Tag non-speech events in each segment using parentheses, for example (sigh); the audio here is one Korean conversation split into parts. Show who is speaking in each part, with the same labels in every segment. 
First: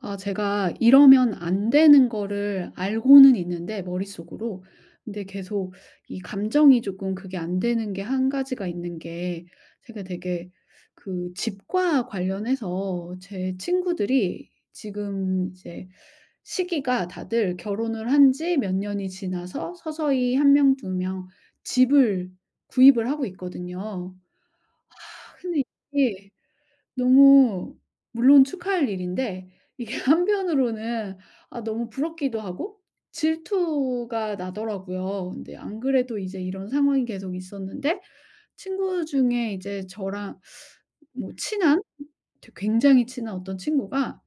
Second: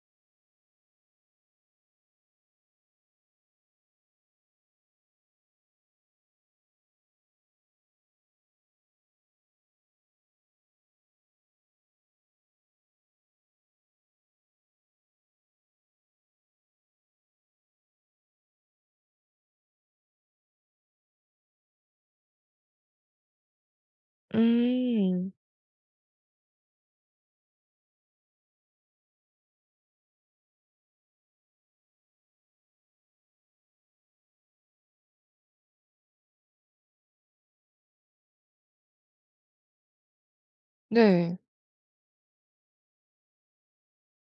Speaker 1: 아 제가 이러면 안 되는 거를 알고는 있는데, 머릿속으로, 근데 계속 이 감정이 조금 그게 안 되는 게 한 가지가 있는 게, 제가 되게 그 집과 관련해서 제 친구들이 지금 이제 시기가 다들 결혼을 한 지 몇 년이 지나서 서서히 한 명 두 명 집을 구입을 하고 있거든요.
Speaker 2: 음.
Speaker 1: 근데 이게 너무, 물론 축하할 일인데, 이게 (laughs) 한편으로는 아 너무 부럽기도 하고 질투가 나더라고요. 근데 안 그래도 이제 이런 상황이 계속 있었는데, 친구 중에 이제 저랑 뭐
Speaker 2: 네.
Speaker 1: 친한, 되게 굉장히 친한 어떤 친구가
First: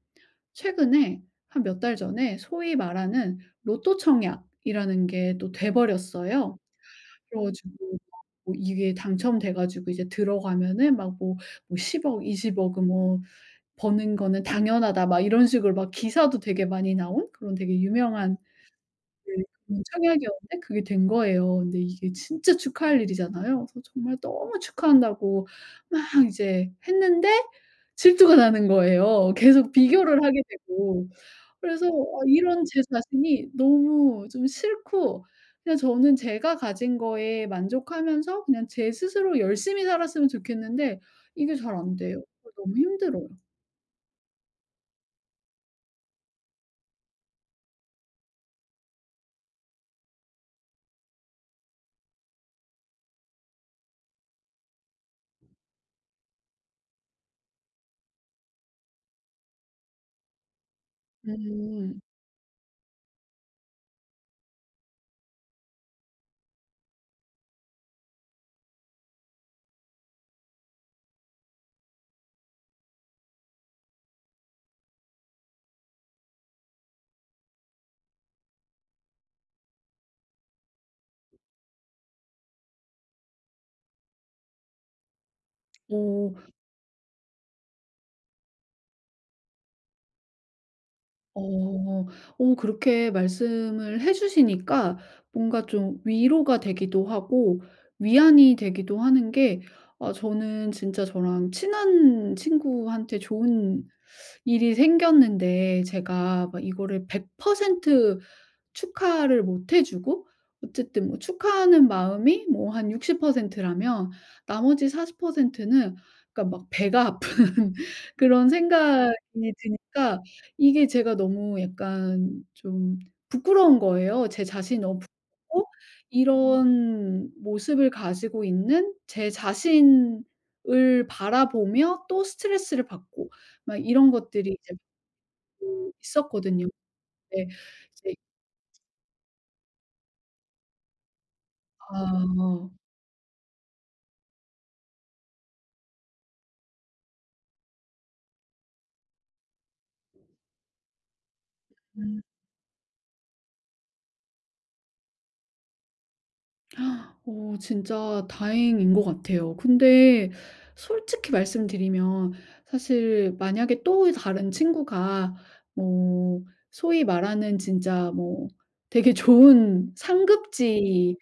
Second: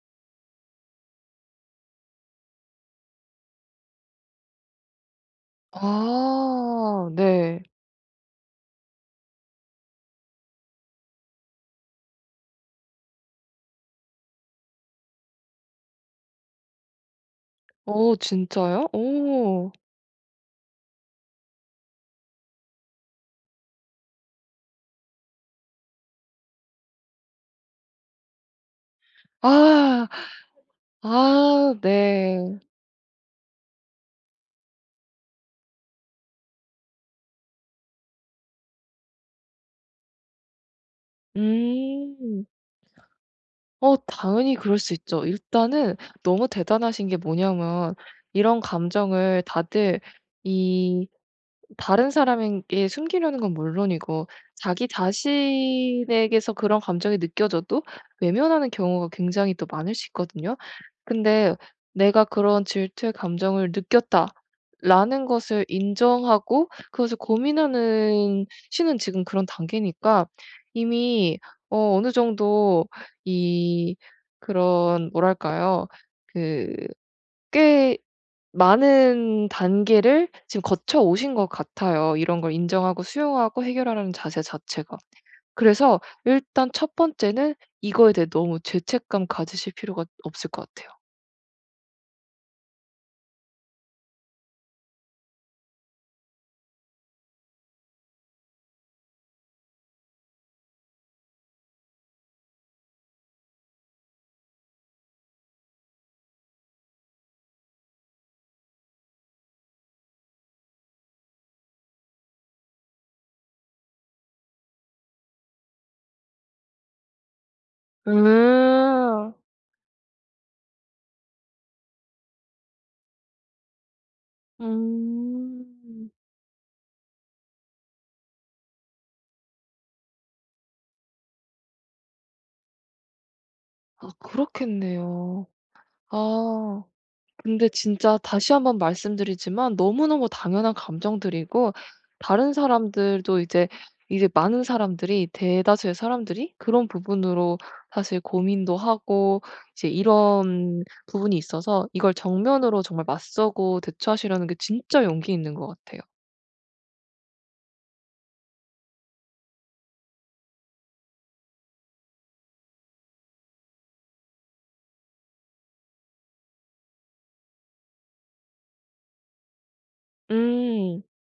Speaker 1: 최근에 한 몇 달 전에 소위 말하는 로또 청약이라는 게 또 돼 버렸어요.
Speaker 2: 아
Speaker 1: 그래
Speaker 2: 네.
Speaker 1: 가지고 뭐 이게 당첨돼 가지고 이제 들어가면은 막 뭐, 십10억 20 억은 뭐 버는 거는 당연하다 막 이런 식으로 막 기사도 되게 많이 나온 그런 되게
Speaker 2: 어
Speaker 1: 유명한,
Speaker 2: 진짜요?
Speaker 1: 네,
Speaker 2: 오.
Speaker 1: 그런 청약이었는데 그게 된 거예요. 근데 이게 진짜 축하할 일이잖아요. 그래서 정말 너무 축하한다고 막 이제 했는데, 질투가 나는 거예요. 계속
Speaker 2: 아.
Speaker 1: 비교를 하게 되고.
Speaker 2: 아
Speaker 1: 그래서 어,
Speaker 2: 네.
Speaker 1: 이런 제 자신이 너무 좀 싫고, 그냥 저는 제가 가진 거에 만족하면서 그냥 제 스스로 열심히 살았으면 좋겠는데 이게 잘 안 돼요.
Speaker 2: 음.
Speaker 1: 그래서 너무 힘들어요.
Speaker 2: 어 당연히 그럴 수 있죠. 일단은 너무 대단하신 게 뭐냐면, 이런 감정을 다들 이 다른 사람에게 숨기려는 건 물론이고, 자기 자신에게서 그런 감정이 느껴져도 외면하는 경우가 굉장히 또 많을 수 있거든요. 근데
Speaker 1: 음.
Speaker 2: 내가 그런 질투의 감정을 느꼈다라는 것을 인정하고 그것을 고민하는 시는 지금 그런 단계니까 이미 어느 정도 이 그런 뭐랄까요? 그꽤 많은 단계를 지금 거쳐 오신 것 같아요, 이런 걸 인정하고 수용하고 해결하라는 자세 자체가. 그래서
Speaker 1: 오,
Speaker 2: 일단 첫 번째는 이거에 대해 너무 죄책감 가지실 필요가 없을 것 같아요.
Speaker 1: 어. 오, 그렇게 말씀을 해 주시니까 뭔가 좀 위로가 되기도 하고 위안이 되기도 하는 게, 아 저는 진짜 저랑 친한 친구한테 좋은 일이 생겼는데 제가 막 이거를 100% 축하를 못해 주고, 어쨌든 뭐 축하하는 마음이 뭐 한 60% 라면 나머지 40%는, 그러니까 막 배가 아픈 (laughs) 그런 생각이
Speaker 2: 음.
Speaker 1: 드니까 이게 제가 너무 약간 좀 부끄러운 거예요. 제 자신이 너무 부끄럽고
Speaker 2: 음.
Speaker 1: 이런 모습을 가지고 있는 제 자신을 바라보며 또 스트레스를 받고 막
Speaker 2: 아
Speaker 1: 이런 것들이 이제
Speaker 2: 그렇겠네요.
Speaker 1: 있었거든요.
Speaker 2: 아.
Speaker 1: 근데
Speaker 2: 근데
Speaker 1: 이제,
Speaker 2: 진짜 다시 한번 말씀드리지만 너무너무 당연한 감정들이고,
Speaker 1: 아.
Speaker 2: 다른 사람들도 이제 많은 사람들이, 대다수의 사람들이 그런 부분으로 사실 고민도 하고 이제 이런 부분이 있어서, 이걸
Speaker 1: 음.
Speaker 2: 정면으로 정말 맞서고 대처하시려는 게 진짜 용기 있는 것 같아요.
Speaker 1: 어 진짜 다행인 것 같아요. 근데 솔직히 말씀드리면, 사실 만약에 또 다른 친구가 뭐 소위 말하는 진짜 뭐 되게 좋은
Speaker 2: 음.
Speaker 1: 상급지의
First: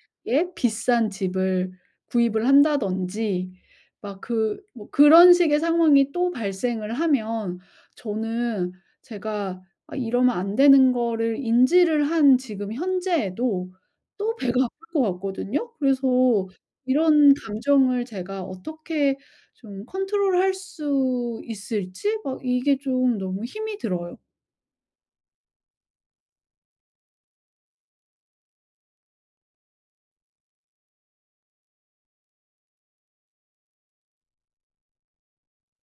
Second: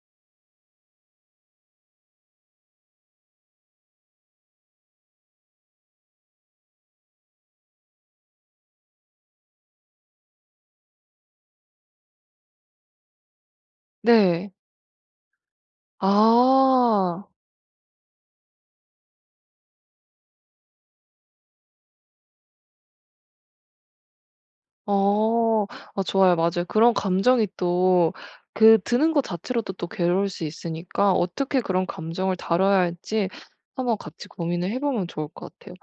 Speaker 1: 비싼 집을 구입을 한다든지 막 그 뭐 그런 식의 상황이 또 발생을 하면, 저는 제가 '아 이러면 안 되는 거를' 인지를 한 지금 현재에도 또
Speaker 2: 네.
Speaker 1: 배가 아플 것 같거든요. 그래서
Speaker 2: 아.
Speaker 1: 이런 감정을 제가 어떻게 좀 컨트롤할 수 있을지 막, 이게 좀 너무 힘이 들어요.
Speaker 2: 어. 아 좋아요. 맞아요. 그런 감정이 또 그 드는 것 자체로도 또 괴로울 수 있으니까, 어떻게 그런 감정을 다뤄야 할지 한번 같이 고민을 해 보면 좋을 것 같아요.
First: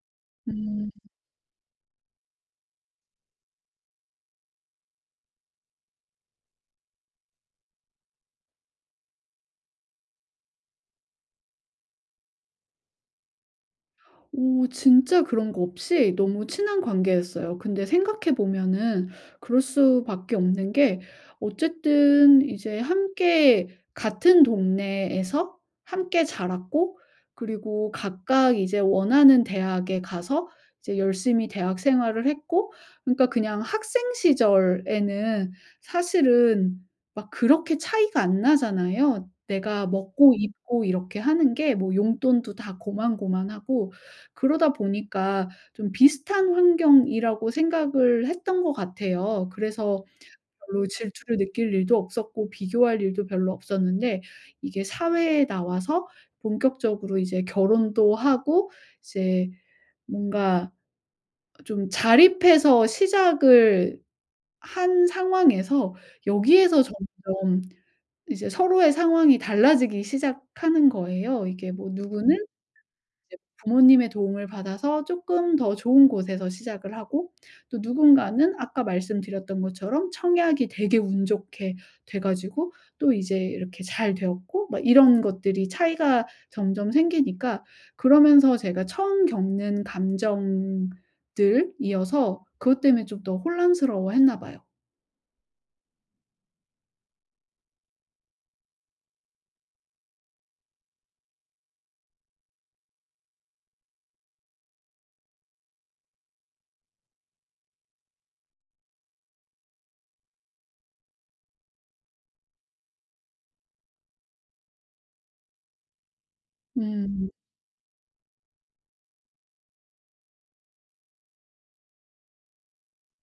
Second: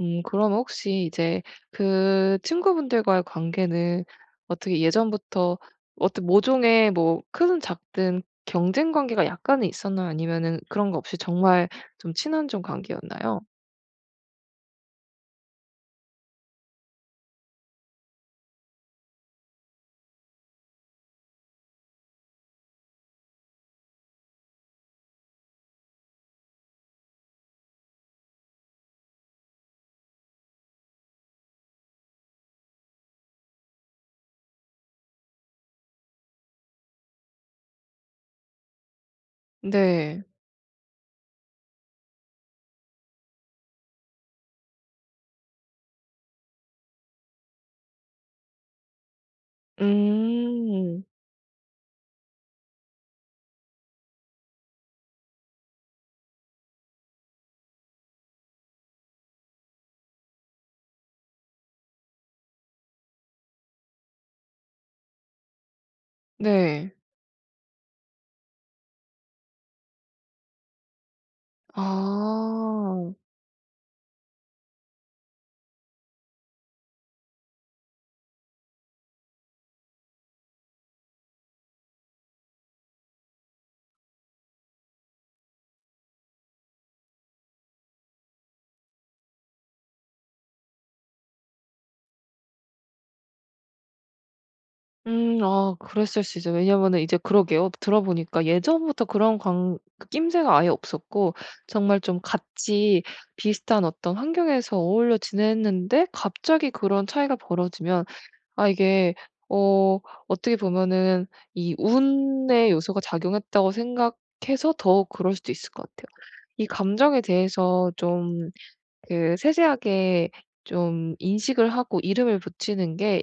Speaker 2: 그러면
Speaker 1: 음.
Speaker 2: 혹시 이제 그 친구분들과의 관계는 어떻게, 예전부터 어떤 모종의 뭐 크든 작든 경쟁 관계가 약간은 있었나요? 아니면은 그런 거 없이 정말 좀 친한 좀 관계였나요?
Speaker 1: 오 진짜 그런 거 없이 너무 친한 관계였어요. 근데 생각해 보면은 그럴 수밖에 없는 게, 어쨌든 이제 함께 같은 동네에서 함께 자랐고, 그리고 각각 이제 원하는 대학에 가서 이제 열심히 대학 생활을 했고, 그러니까 그냥 학생 시절에는 사실은 막 그렇게 차이가 안 나잖아요. 내가
Speaker 2: 네.
Speaker 1: 먹고 입고 이렇게 하는 게 뭐 용돈도 다 고만고만하고, 그러다 보니까 좀 비슷한 환경이라고 생각을 했던 것 같아요. 그래서 별로
Speaker 2: 음.
Speaker 1: 질투를 느낄 일도 없었고 비교할 일도 별로 없었는데, 이게 사회에 나와서 본격적으로 이제 결혼도 하고 이제 뭔가 좀 자립해서 시작을 한 상황에서, 여기에서
Speaker 2: 네.
Speaker 1: 점점 이제 서로의 상황이 달라지기 시작하는 거예요. 이게 뭐, 누구는
Speaker 2: 아.
Speaker 1: 이제 부모님의 도움을 받아서 쪼끔 더 좋은 곳에서 시작을 하고, 또 누군가는 아까 말씀드렸던 것처럼 청약이 되게 운 좋게 돼 가지고 또 이제 이렇게 잘 되었고, 막 이런 것들이 차이가 점점 생기니까, 그러면서 제가 처음 겪는 감정들이어서 그것 때문에 좀 더 혼란스러워했나 봐요.
Speaker 2: 아 그랬을 수 있어요. 왜냐면은 이제 그러게요. 들어보니까 예전부터 그런 관 그 낌새가 아예 없었고 정말 좀 같이 비슷한 어떤 환경에서 어울려 지냈는데 갑자기 그런 차이가 벌어지면, 아 이게 어 어떻게 보면은 이 운의 요소가 작용했다고 생각해서 더 그럴 수도 있을 것 같아요. 이 감정에
Speaker 1: 음.
Speaker 2: 대해서 좀 그 세세하게 좀 인식을 하고 이름을 붙이는 게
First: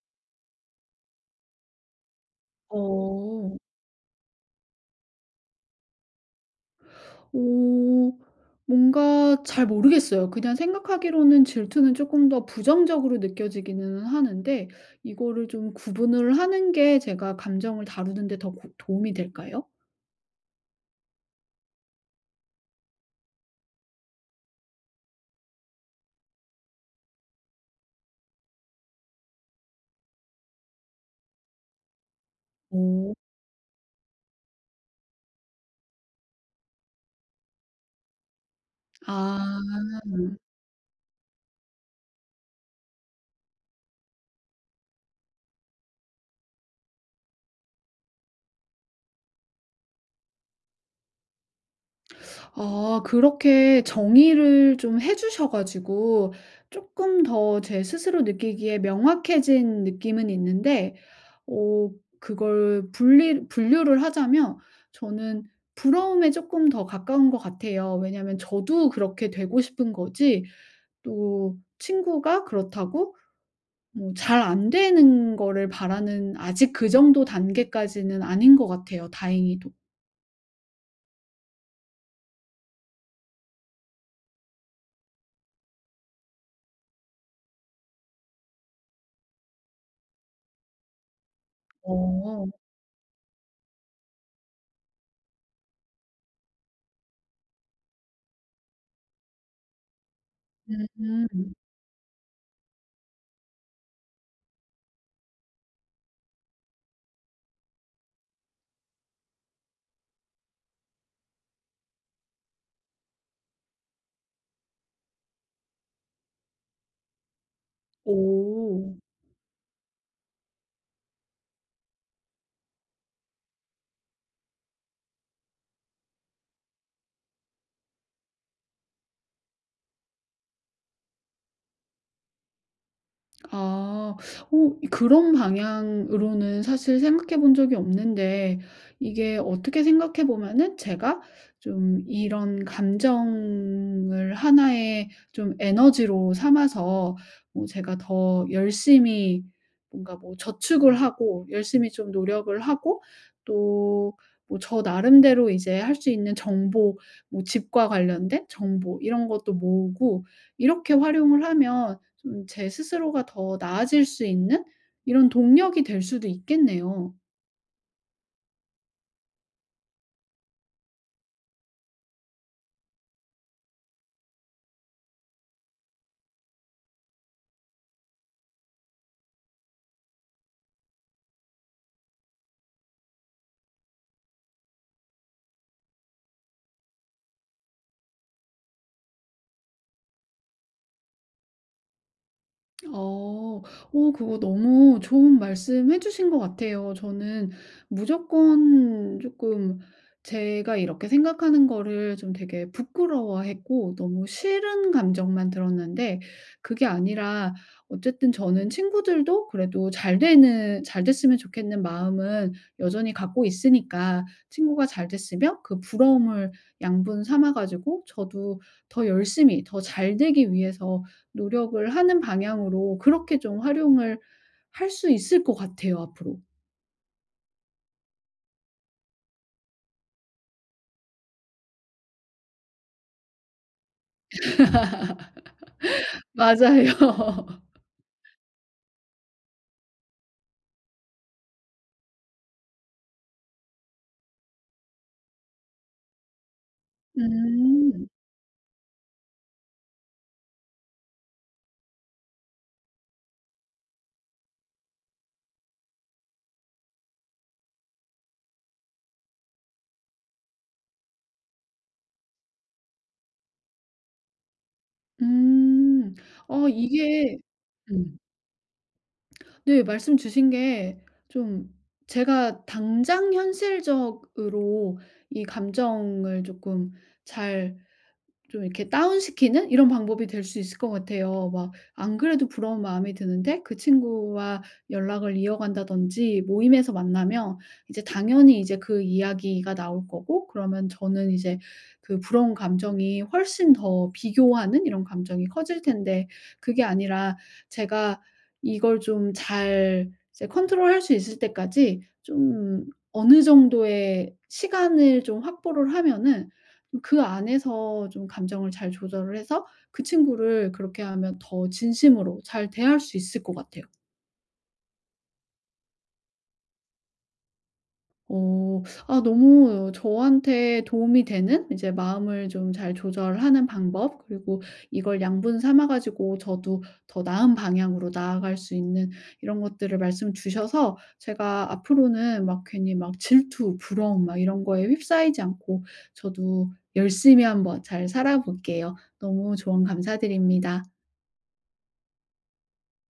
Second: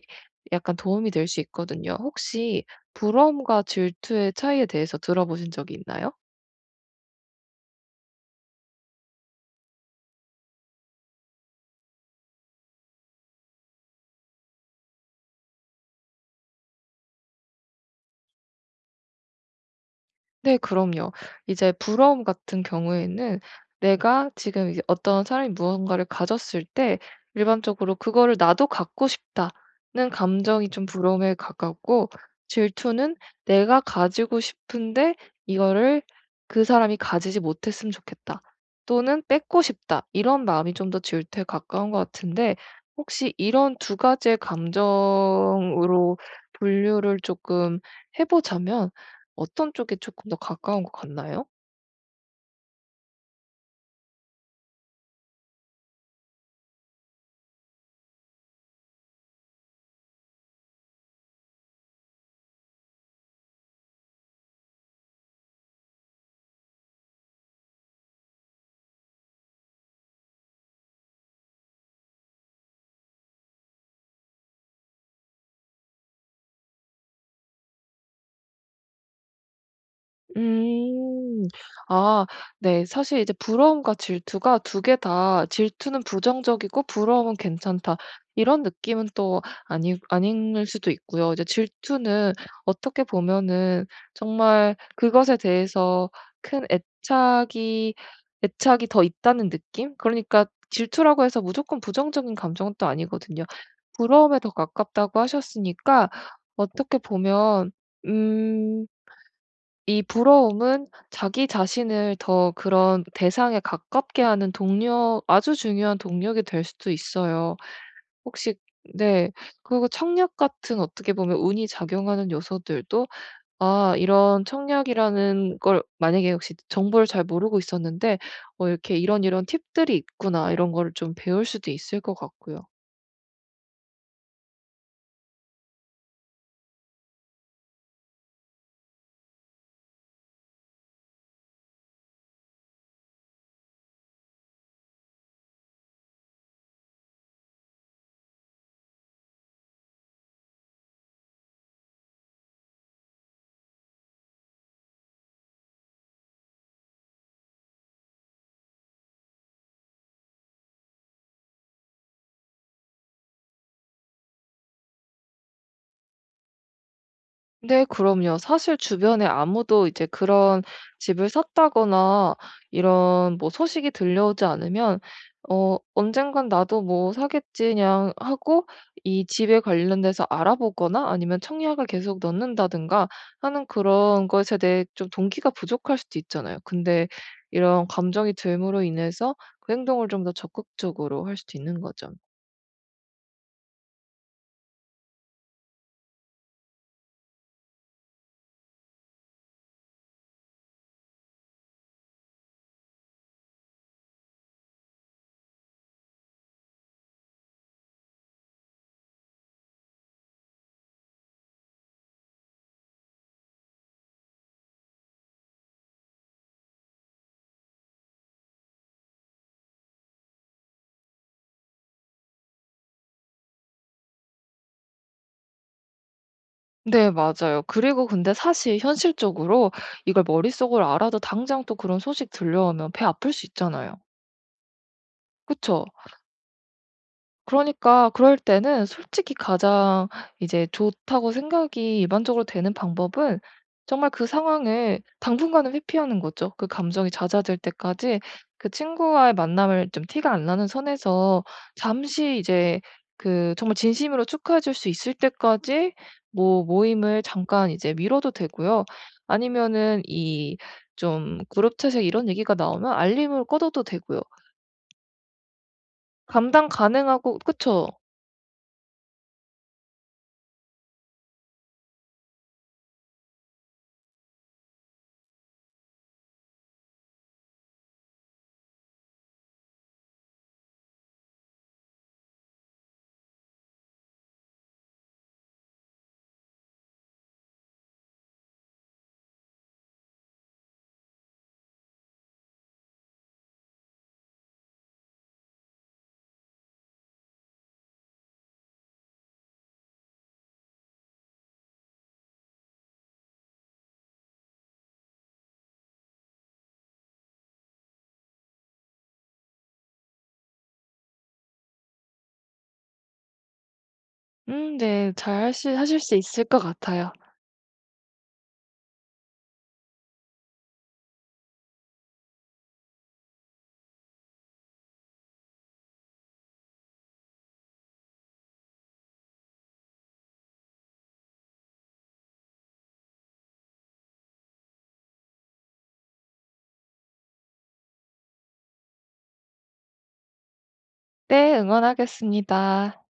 Speaker 2: 약간 도움이 될 수 있거든요. 혹시
Speaker 1: 어.
Speaker 2: 부러움과 질투의 차이에 대해서 들어보신 적이 있나요?
Speaker 1: 오. 뭔가 잘 모르겠어요. 그냥 생각하기로는 질투는 조금 더 부정적으로 느껴지기는 하는데, 이거를 좀 구분을 하는 게 제가 감정을 다루는 데 더 고 도움이 될까요?
Speaker 2: 네, 그럼요. 이제 부러움 같은 경우에는 내가 지금 이제 어떤 사람이 무언가를 가졌을 때 일반적으로 '그거를 나도 갖고 싶다.'는 감정이 좀 부러움에 가깝고,
Speaker 1: 오.
Speaker 2: 질투는 내가 가지고 싶은데 이거를 '그 사람이 가지지 못했으면 좋겠다.' 또는 '뺏고
Speaker 1: 아.
Speaker 2: 싶다.' 이런 마음이 좀 더 질투에 가까운 것 같은데, 혹시 이런 두 가지의 감정으로 분류를 조금 해 보자면 어떤 쪽에 조금 더 가까운 것 같나요?
Speaker 1: 아 그렇게 정의를 좀 해 주셔 가지고 조금 더 제 스스로 느끼기에 명확해진 느낌은 있는데, 어, 그걸 분리 분류를 하자면 저는 부러움에 조금 더 가까운 것 같아요. 왜냐하면 저도 그렇게 되고 싶은 거지, 또 친구가 그렇다고 뭐 잘 안 되는 거를 바라는, 아직 그 정도 단계까지는 아닌 것 같아요, 다행히도.
Speaker 2: 음. 아 네. 사실 이제 부러움과 질투가 두 개 다, 질투는 부정적이고 부러움은 괜찮다 이런 느낌은 또 아니, 아닐 수도 있고요. 이제 질투는
Speaker 1: 어.
Speaker 2: 어떻게 보면은 정말 그것에 대해서 큰 애착이 더 있다는 느낌? 그러니까 질투라고 해서
Speaker 1: 음.
Speaker 2: 무조건 부정적인 감정은 또 아니거든요. 부러움에 더 가깝다고 하셨으니까 어떻게 보면 음 이 부러움은 자기 자신을 더 그런 대상에 가깝게 하는 동력, 아주 중요한 동력이 될 수도 있어요. 혹시
Speaker 1: 오.
Speaker 2: 네. 그리고 청력 같은 어떻게 보면 운이 작용하는 요소들도, 아 이런 청력이라는 걸 만약에 혹시 정보를 잘 모르고 있었는데 이렇게 '이런 이런 팁들이 있구나.' 이런 거를 좀 배울 수도 있을 것 같고요.
Speaker 1: 아. 어 그런 방향으로는 사실 생각해 본 적이 없는데, 이게 어떻게 생각해 보면은 제가 좀 이런 감정을 하나의 좀 에너지로 삼아서 뭐 제가 더 열심히 뭔가 뭐 저축을 하고 열심히 좀 노력을 하고, 또 뭐 저 나름대로 이제 할 수 있는 정보, 뭐 집과 관련된 정보 이런 것도 모으고 이렇게 활용을 하면, 좀 제 스스로가 더 나아질 수 있는 이런 동력이 될 수도 있겠네요.
Speaker 2: 네, 그럼요. 사실 주변에 아무도 이제 그런 집을 샀다거나 이런 뭐 소식이 들려오지 않으면 언젠간 나도 뭐 사겠지 그냥 하고, 이 집에 관련돼서 알아보거나 아니면 청약을 계속 넣는다든가 하는 그런 것에 대해 좀 동기가 부족할 수도 있잖아요. 근데 이런 감정이 들므로 인해서 그 행동을 좀 더 적극적으로 할 수도 있는 거죠.
Speaker 1: 어. 어 그거 너무 좋은 말씀해 주신 것 같아요. 저는 무조건 조금 제가 이렇게 생각하는 거를 좀 되게 부끄러워했고 너무 싫은 감정만 들었는데, 그게 아니라 어쨌든 저는 친구들도 그래도 잘 됐으면 좋겠는 마음은 여전히 갖고 있으니까, 친구가 잘 됐으면 그 부러움을 양분 삼아 가지고 저도 더 열심히 더 잘 되기 위해서 노력을 하는 방향으로 그렇게 좀 활용을 할 수 있을 것 같아요, 앞으로.
Speaker 2: 네, 맞아요. 그리고 근데 사실 현실적으로 이걸 머릿속으로 알아도 당장 또 그런 소식 들려오면 배 아플 수 있잖아요. 그쵸?
Speaker 1: 맞아요. (laughs)
Speaker 2: 그러니까 그럴 때는 솔직히 가장 이제 좋다고 생각이 일반적으로 되는 방법은 정말 그 상황을 당분간은 회피하는 거죠. 그 감정이 잦아들
Speaker 1: 음.
Speaker 2: 때까지 그 친구와의 만남을 좀 티가 안 나는 선에서 잠시 이제 그 정말 진심으로 축하해 줄 수 있을 때까지 뭐 모임을 잠깐 이제 미뤄도 되고요. 아니면은 이 좀 그룹 채색 이런 얘기가 나오면 알림을 꺼둬도 되고요.
Speaker 1: 음. 어
Speaker 2: 감당
Speaker 1: 이게,
Speaker 2: 가능하고, 그쵸?
Speaker 1: 음. 네 말씀 주신 게 좀, 제가 당장 현실적으로 이 감정을 조금 잘 좀 이렇게 다운시키는 이런 방법이 될 수 있을 것 같아요. 막 안 그래도 부러운 마음이 드는데 그 친구와 연락을 이어간다든지 모임에서 만나면 이제 당연히 이제 그 이야기가 나올 거고, 그러면 저는 이제 그 부러운 감정이 훨씬 더, 비교하는 이런 감정이 커질 텐데, 그게 아니라 제가 이걸 좀 잘 이제 컨트롤할 수 있을 때까지 좀 어느 정도의 시간을 좀 확보를 하면은, 좀 그 안에서 좀 감정을 잘 조절을 해서 그 친구를 그렇게 하면 더 진심으로 잘 대할 수 있을 것 같아요.
Speaker 2: 네. 잘 하실 수 있을 것 같아요.
Speaker 1: 어. 아 너무 저한테 도움이 되는 이제 마음을 좀 잘 조절하는 방법, 그리고 이걸 양분 삼아 가지고 저도 더 나은 방향으로 나아갈 수 있는 이런 것들을 말씀 주셔서, 제가 앞으로는 막 괜히 막 질투, 부러움 막 이런 거에 휩싸이지 않고 저도 열심히 한번 잘 살아볼게요. 너무 조언 감사드립니다.
Speaker 2: 네. 응원하겠습니다.